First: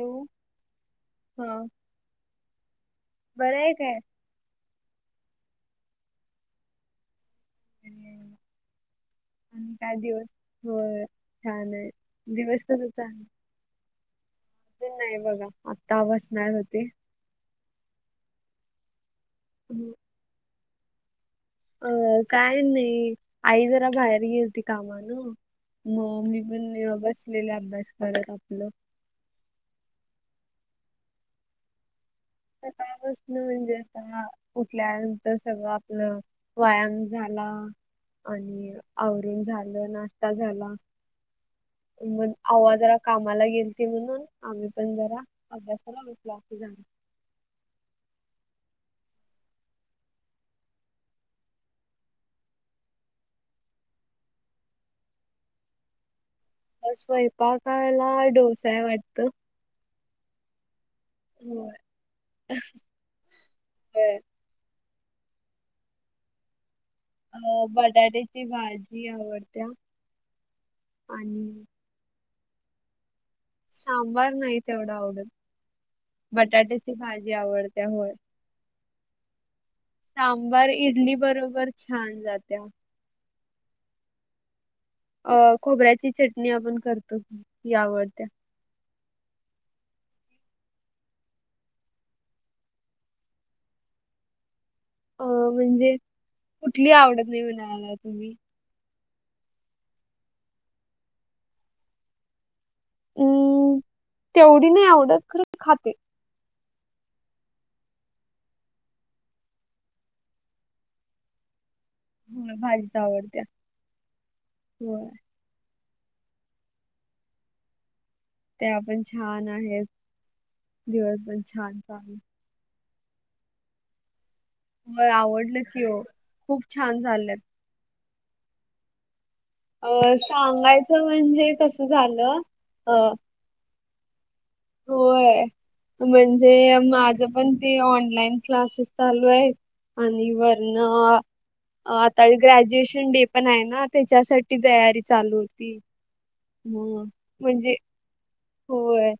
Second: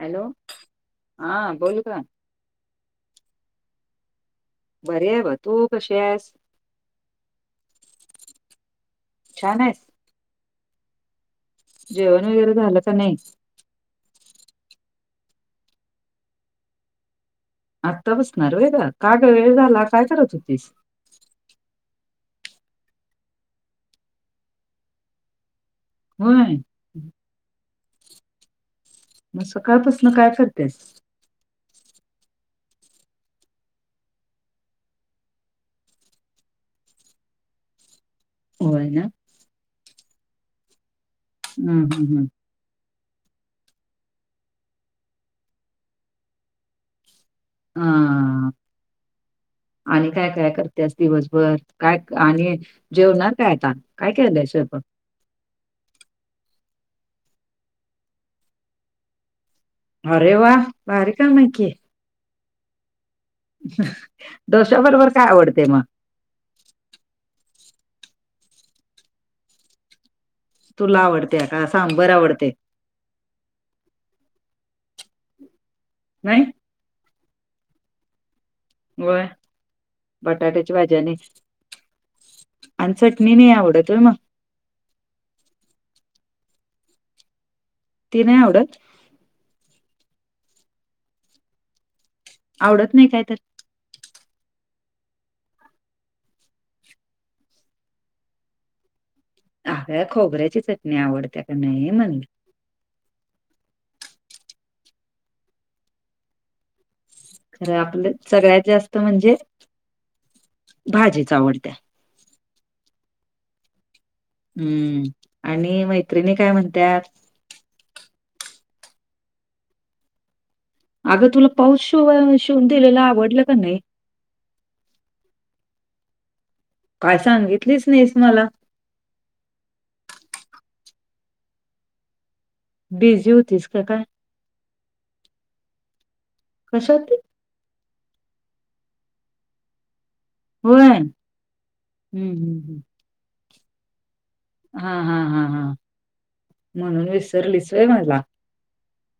Hello हा बोल का बरं आहे काय बरे ब तू कशी आहेस छान आहेस का दिवस हो छान आहे जेवण वगैरे दिवस कस झालं का नाही चांग नाही बघा आत्ता बसणार होती आत्ता बसणार वेग काग वेळ झाला काय करत होतीस अ काय नाही आई जरा बाहेर गे होती कामान म मी होय पण बसलेला अभ्यास करत आपलं मग सकाळपासन काय करतेय कापासन म्हणजे आता उठल्यानंतर सगळं आपलं व्यायाम झाला आणि होय ना आवरून झालं नाश्ता झाला हम् हम् हम् अववा जरा कामाला गेल त म्हणून आम्ही पण जरा अभ्यासाला बसला असणार. हा. [unintelligible] आणि काय काय करतेस दिवसभर काय आणि जेवणार काय आता काय केय दयश आपण स्वयंपाकाला डोसाय वाटत. अरे वा बारी का नकी ह. दोशाबरोबर काय आवडते मग अ बटाट्याची भाजी आवडत्या. तुला आवडते आणि का सांबर आवडते. सांबार नाही तेवढं आवडत नाही बटाट्याची भाजी आवडत्या होय. होय सांबार बटाट्याची भाजी इडली आणि बरोबर छान जात्या. आणि चटणी नाही आवडतय मग अ खोबऱ्याची चटणी आपण करतो ही आवडत्या. आवत. आवडत नाही काय तर अ म्हणजे कुठली आवडत नाही म्हणायला तुम्ही? अग खोबऱ्याची चटणी आवडते का नाही म्हणली. हम्म तेवढी नाही आवडत खाते. खर आपल्या सगळ्यात जास्त म्हणजे भाजीच्या आवडत्या. ह भाजीच आवडत्या. होय हम्म आणि मैत्रिणी काय म्हणतातत. ते आपण छान आहेत. दिवस अगं पण तुला छान पाऊस चालू शि शिवून दिलेला आवडलं का नाही. होय आवडलं की हो. खूप छान. काय सांगितलीच नाहीस मला अ सांगायचं म्हणजे कसं झालं. अ बिझी होतीस का काय? होय म्हणजे कशात माझ पण ते ऑनलाईन क्लासेस चालू आहे. आणि वरण होय आता हम्म हम्म ग्रॅज्युएशन डे पण आहे ना त्याच्यासाठी ी हा तयारी हा चालू हा हा होती ह म्हणजे हला. होय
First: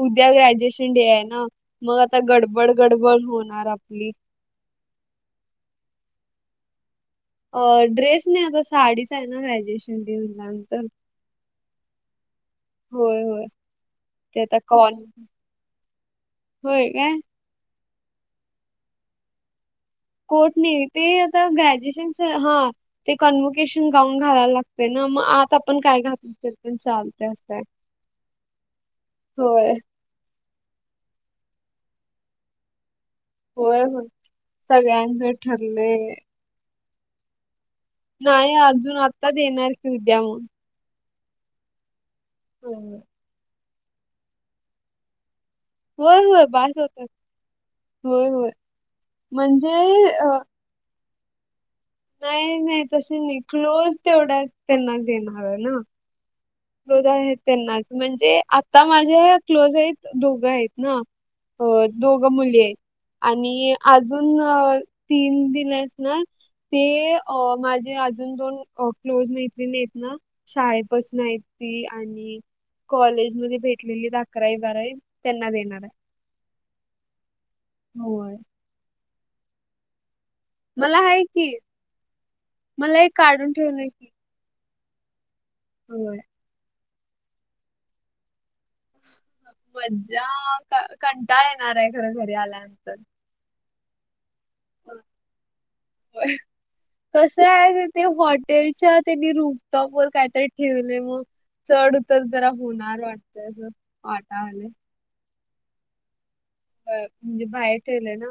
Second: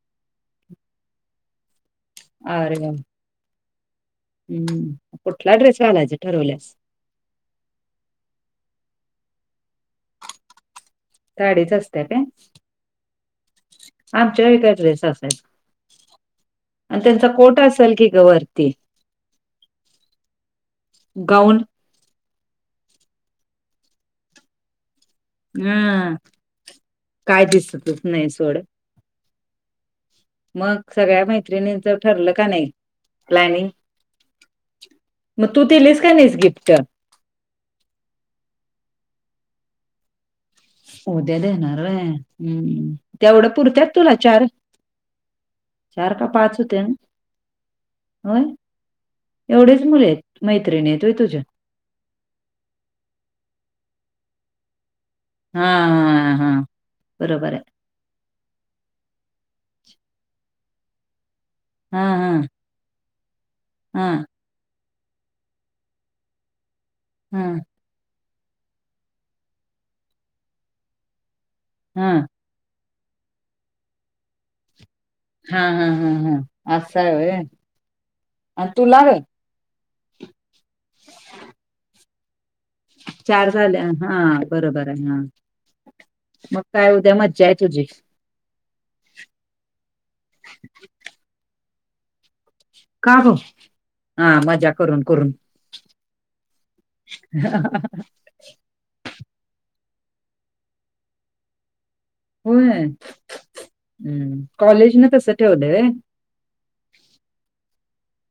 उद्या ग्रॅज्युएशन डे आहे ना. मग आता गडबड अरे वा गडबड होणार आपली हम्म कुठला ड्रेस घालायचा ठरवल्यास. अ ड्रेस नाही आता साडीचा आहे ना ग्रॅज्युएशन देनल्यानंतर साडीच असत का का होय. ते आमच्या आता का कॉल ड्रेस अस. होय आणि काय त्यांचा कोटा असल की ग वती कोट नाही ते आता ग्रॅज्युएशन हा ते कन्वोकेशन गाऊन घालायला लागत. ना मग आता आपण काय हा घात पण चालते काय असंय. दिसतच नाही सोड होय. मग सगळ्या मैत्रिणींच ठरलं का नाही. प्लॅनिंग होय होय सगळ्यांचं मग तू ठरलंय दिलीस का नाहीस गिफ्ट नाही अजून आत्ताच येणारच उद्या म्हणून उद्या देणार रे हम्म होय तेवढं पुरत्यात तुला चार चार होय का होय, पाच बास होते ना. होतात होय म्हणजे एवढेच मुले अ, आहेत मैत्रिणीेतय तुझ्या? नाही नाही तस नाही क्लोज तेवढा त्यांना देण. हा हा हा. क्लोज आहेत बरोबर आहे त्यांनाच म्हणजे, आता माझे क्लोज आहेत दोघं आहेत ना. अ हा दोघ हा मुली आहेत. आणि हा अजून, तीन दिलेस ना, ते हा माझे आजोबा अजून दोन क्लोज मैत्रिणी आहेत ना, शाळेपासन आहेत ती हा आणि, कॉलेजमध्ये भेटलेलीत अकरावी बारावी. त्यांना हा देणार हा आहे. हा हा. असां आहे होय, होय आणि तुला गं मला आहे कि, चार झाले हा, बरोबर आहे हा होय. मग काय, उद्या मज्जा आहे तुझी. मज्जा, कंटाळ येणार आहे, खर घरी आल्यानंतर. का गं आ.. मजाक. करून होय. करून. हॉटेल. अच्छा, त्यांनी रूपटॉप वर कायतरी ठेवले मग. चढउतर जरा होय होणार वाटतं अस वाटाले. [unintelligible] ते होते काय. म्हणजे बाहेर ठेवलं ना,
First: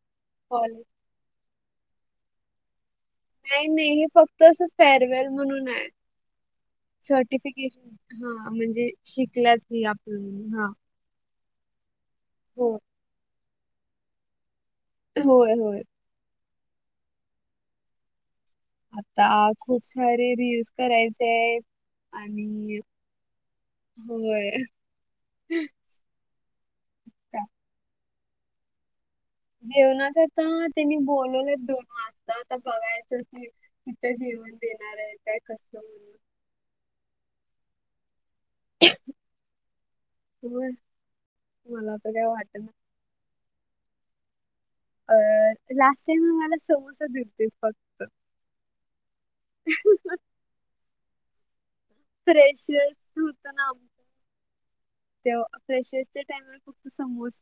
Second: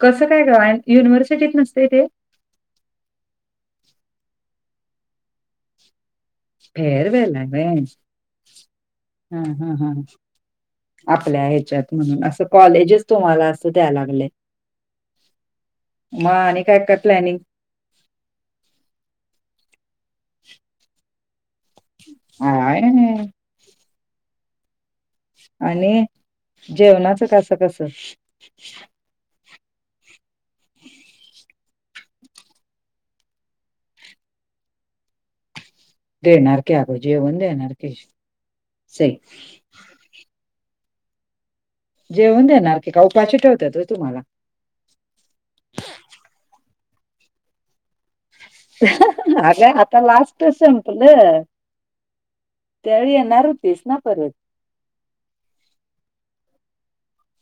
कसं काय गं, आणि कॉलेज युनिव्हर्सिटीत नसते ते. नाही नाही, हे फक्त असं फेअरवेल म्हणून आहे. फेअरवेल आहे व्हय. सर्टिफिकेशन हा म्हणजे, हा शिकल्यात हा हे हा आपण हा. आपल्या ह्याच्यात म्हणून असं, हो कॉलेजच तुम्हाला असं द्याय लागलेत. होय होय. मग आणि काय काय प्लॅनिंग. आता खूप सारे रील्स करायचेत काय आणि, नाही होय. आणि जेवणाचं कसं कसं. जेवणाचं आता त्यांनी बोलवलेत. दोन वाजता आता बघायचं की, तिथं जेवण देणार आहेत. काय कस म्हणून, देणार कीे आगं जेवण देणार की, सेफ व्हयं. जेवण देणार की, काय उपाशी ठेवत्यात होय तुम्हांला. अ.. लास्ट टाईम आम्हाला समोसा दिलंत फक्त. अरे, आता लास्ट संपलं. फ्रेशर्स त्यावेळी येणार होतं होतीस ना आमचं परत. फ्रेशर्सच्या टाइम्स फक्त समोस.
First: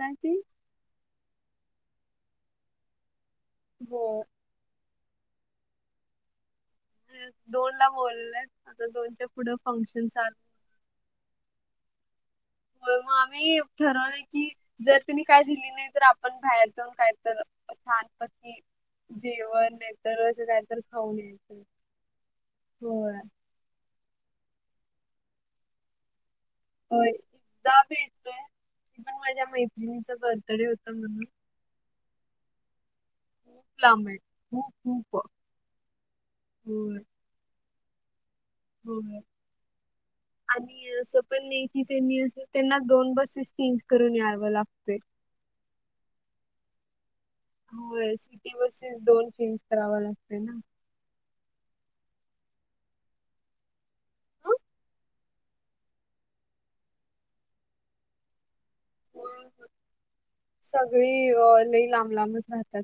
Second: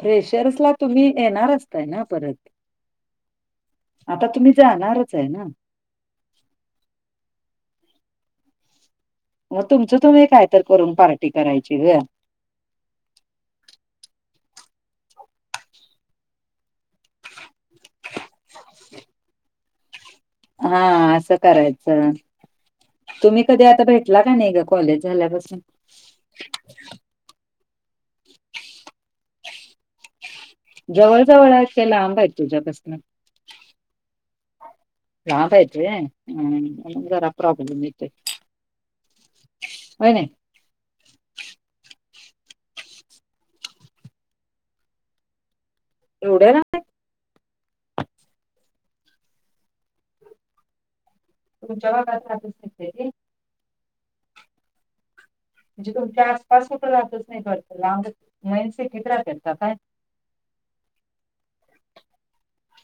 फ्रेशर्स ला तुम्ही येणार, असताय ना परत. हो आता तुम्ही जाणारच आहे ना. दोन ला बोलेत, आता दोनचा मग तुमचं तुम्ही, काय तर करून पार्टी करायची गं हो मग आम्ही ठरवलंय की, जर तिनी काय दिली नाही तर आपण बाहेर जाऊन काय तर. छानपैकी जेवण नाही तर, हा, खाऊन असं यायचं. करायचं होय तुम्ही. कधी आता भेटला कणी गं कॉलेज झाल्यापासून. एकदा भेटलोय. ते माझ्या मैत्रिणीच बर्थ जवळ जवळ आहेत ते लांब आहेत. तुझ्यापसन, खूप लांब आहे खूप खूप लांब हायत होय, म्हणून होय हम जरा प्रॉब्लेम येतोय. होय. होय नाही आणि असं पण नाही कि त्यांनी त्यांना दोन बसेस चेंज करून यावं लागतय [inaudible] एवढ्या ना होय सिटी बसेस दोन चेंज कराव लागतं ना तु जवाबार अपसते हं? म्हणजे तुमच्या आसपास कुठं लातच नाही करत लांब मैनसे किचरा होय करतात होय काय सगळी लई लांब लांबच राहतात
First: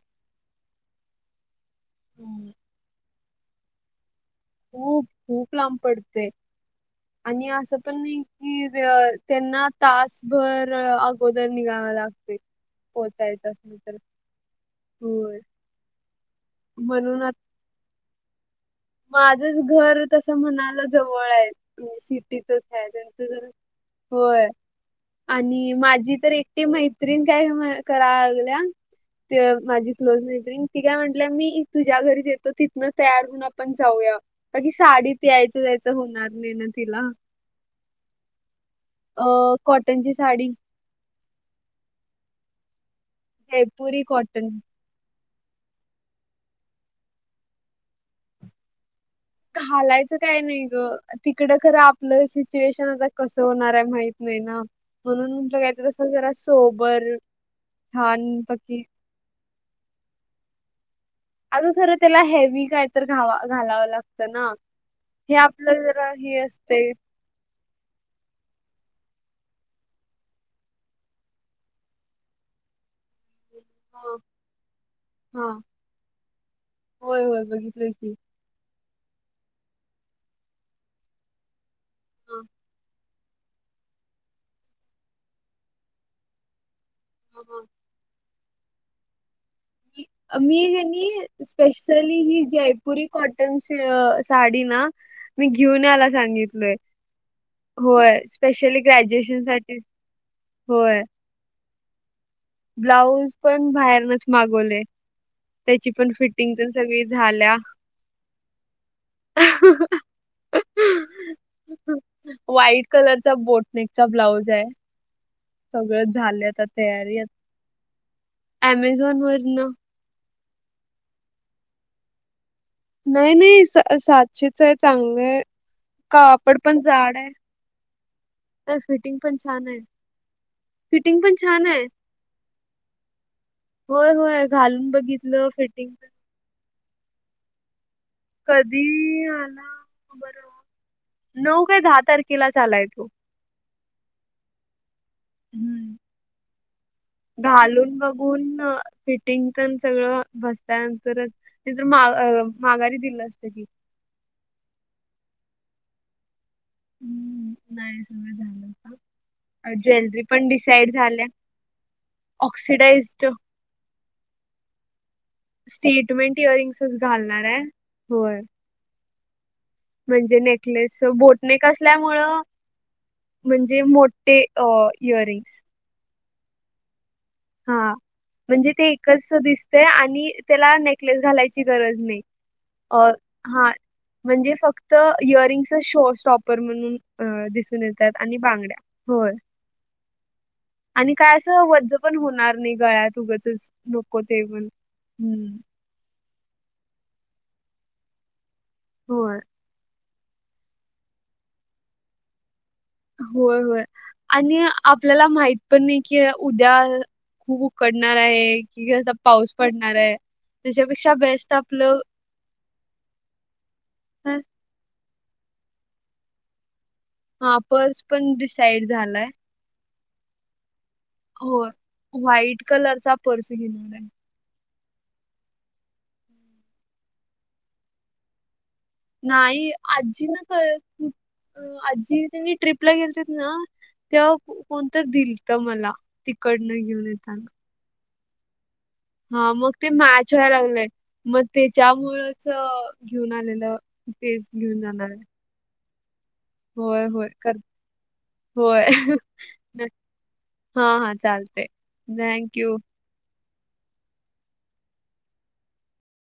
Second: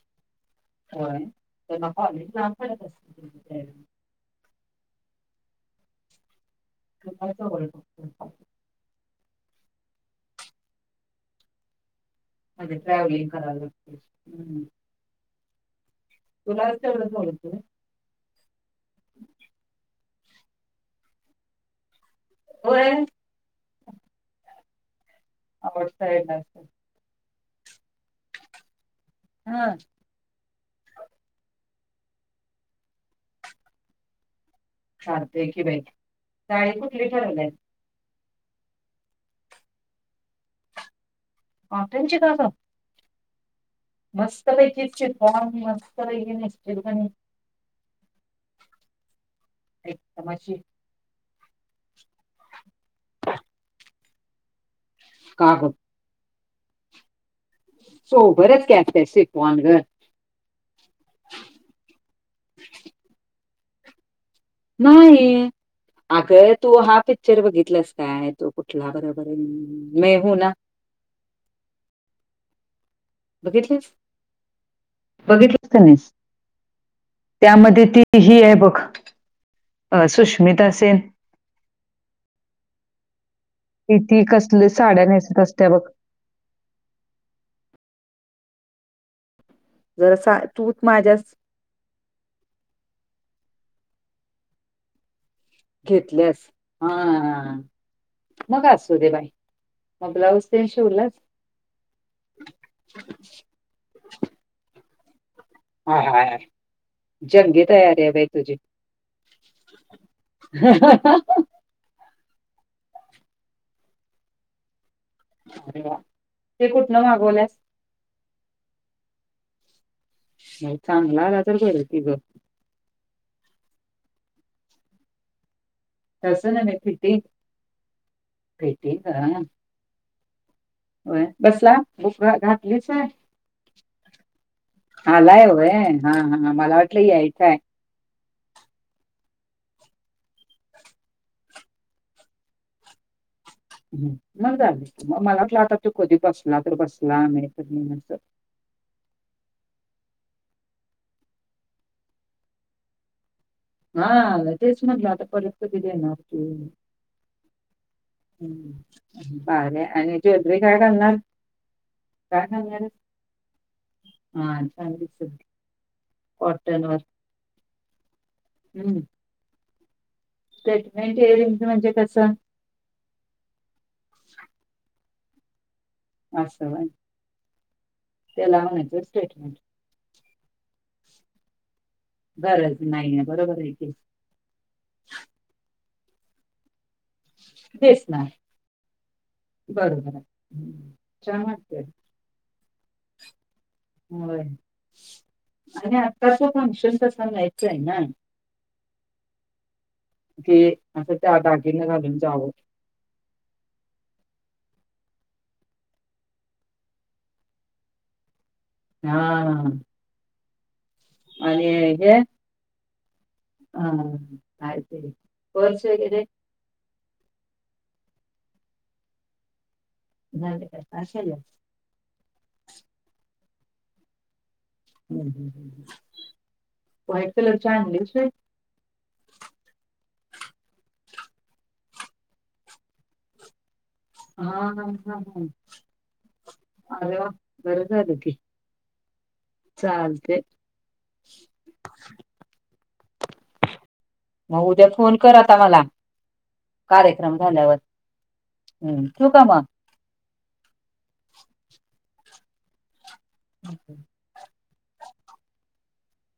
क तर ऑलेज ला पडत अस खूप खूप लांब पडते तुला आणि जवळ असं पण फक्त कि त्यांना तासभर अगोदर निघाव लागते अ ट्रॅव्हलिंग करावं लाग हम्म होर तुलाच्याळ बोलत माझंच घर तस म्हणाला जवळ आहेजे सिटीचच आहे होय त्यांच ज होय आणि आउट माझी साईड तर ला असतात. एकटी माहिती काय करागल्या ते हा माझी क्लोज नेबरिंग ती काय म्हटलं मी तुझ्या घरीच येतो तिथनं तयार होन आपण जाऊया का की साडीत चालतय यायचं की बाई जायचं होणार नाही ना साडी तिला कुठली ठरवलंय अ कॉटनची साडी हो त्यांची काजं ह मस्त प फॉम मस्त खालायचं एकदम काय अशी नाही ग तिकड खर आपलं सिच्युएशन आता कस होणार आहे माहत नाही ना म्हणून का ग काही जरा सोबर सोभरच क्या छानपैकी कसे पवान घर अगून खरं त्याला हेवी काय तर घा घालावं लागतं ना नाही हे आपलं जरा अग हे तू असते हा पित ्चर बघितलंस काय तो कुठला बरोबर मेहू ना बघितलेस हा हा बघितलेस का नाहीस होय होय त्यामध्ये बघितलं ती की ही आहे बघ अ सुष्मिता सेन हम किती कसल्या साड्या नेयसत असत्या बघ ह ह जरा सा मी तूच माझ्याच क स्पेशली ही जयपुरी कॉटन साडी ना मी घेऊन आला घेतल्यास सांगितलय हा होय मग स्पेशली असू दे बाई ग्रॅज्युएशन साठी मग ब्लाऊज ते होय शिवलाच ब्लाऊज पण बाहेरनच मागवले त्याची हा पण हा फिटिंग पण सगळी झाल्या. जंगी तयार आहे बाई तुझी [inaudible] व्हाईट कलरचा बोटनेकचा ब्लाऊज आहे सगळ झालं आता ते कुठनं तयारी आ मागवल्यास? अमेझॉन वर ना नाही चांगला आला तर ब ति गं नाही नाही साशच आहे चांग आहे तसं कापड नव्हे पण जाड फिटिंग आहे तर फिटिंग पण छान आहे फिटिंग होय पण छान बसला आहे. बुक घातलीच आहे होय होय घालून बघितलं आलायवय फिटिंग हा हा मला वाटलं काय कधी आला बरं नऊ का दहा तारखेला चालाय तो म झाली मग मलाटलाता हम्म. तू कधी बसला तर बस घालून बघून फिटिंग पण सगळं बसता नंतरच नंतर माघारी दिलं असत की हा तेच म्हटलं आता परत कध येणार तू हम्म नाही सगळं झालं का भारी आहे आणि ज्वेलरी पण काय डिसाईड घालणार? झाल्या काय घालणार? ऑक्सिडाजड हा छान दिसल स्टेटमेंट कॉटन वर. इयरिंग्सच घालणार आहे होय हम्म म्हणजे नेकलेस स्टेटमेंट बोटणे हिअरिंग म्हणजे कसल्यामुळं कसं म्हणजे मोठे इयर रिंग्स असं बाय हा म्हणजे ते एकच स्टेटमेंट दिसतय आणि त्याला नेक् नस घालायची गरज नाही गरज नाही आहे बरोबर हा आहे की म्हणजे फक्त इयररिंग्स श स्टॉपर म्हणून दिसून येतात दिसणार आणि बांगड्या होय बरोबर आहे आणि काय असं चमट वज्ज पण होणार नाही गळ्यात उगचच नको होय ते पण हम् आणि आत्ताचं फंक्शन तर सगायचं आहे ना हो की असं त्या दागीने घालून जावं होय होय आणि आपल्याला माहित पण नाही की उद्या खूप उकडणार आहे क हा पाऊस पडणार आहे त्याच्यापेक्षा बेस्ट आणि आपलं ह पर्स वगैरे हा पर्स पण डिसाईड झालाय ह का असेल हो व्हाईट कलर चा पर्स घेणार आहे ह व्हाईट कलर चांगलीच नाही आजी ना का आजी त्यांनी ट्रिपला गेलेते ना हा तेव्हा हा कोणतं हा दिलत हा मला तिकडनं घेऊन येताना बर झाल की. हा मग ते मॅच चालते व्हायला लागलेय मग त्याच्यामुळच घेऊन आलेलं तेच मग घेऊन उद्या जाणार फोन आहे करा आ मला होय होय कार्यक्रम कर झाल्यावर होय हम् ठू का म हा हा चालते थँक यू [unintelligible]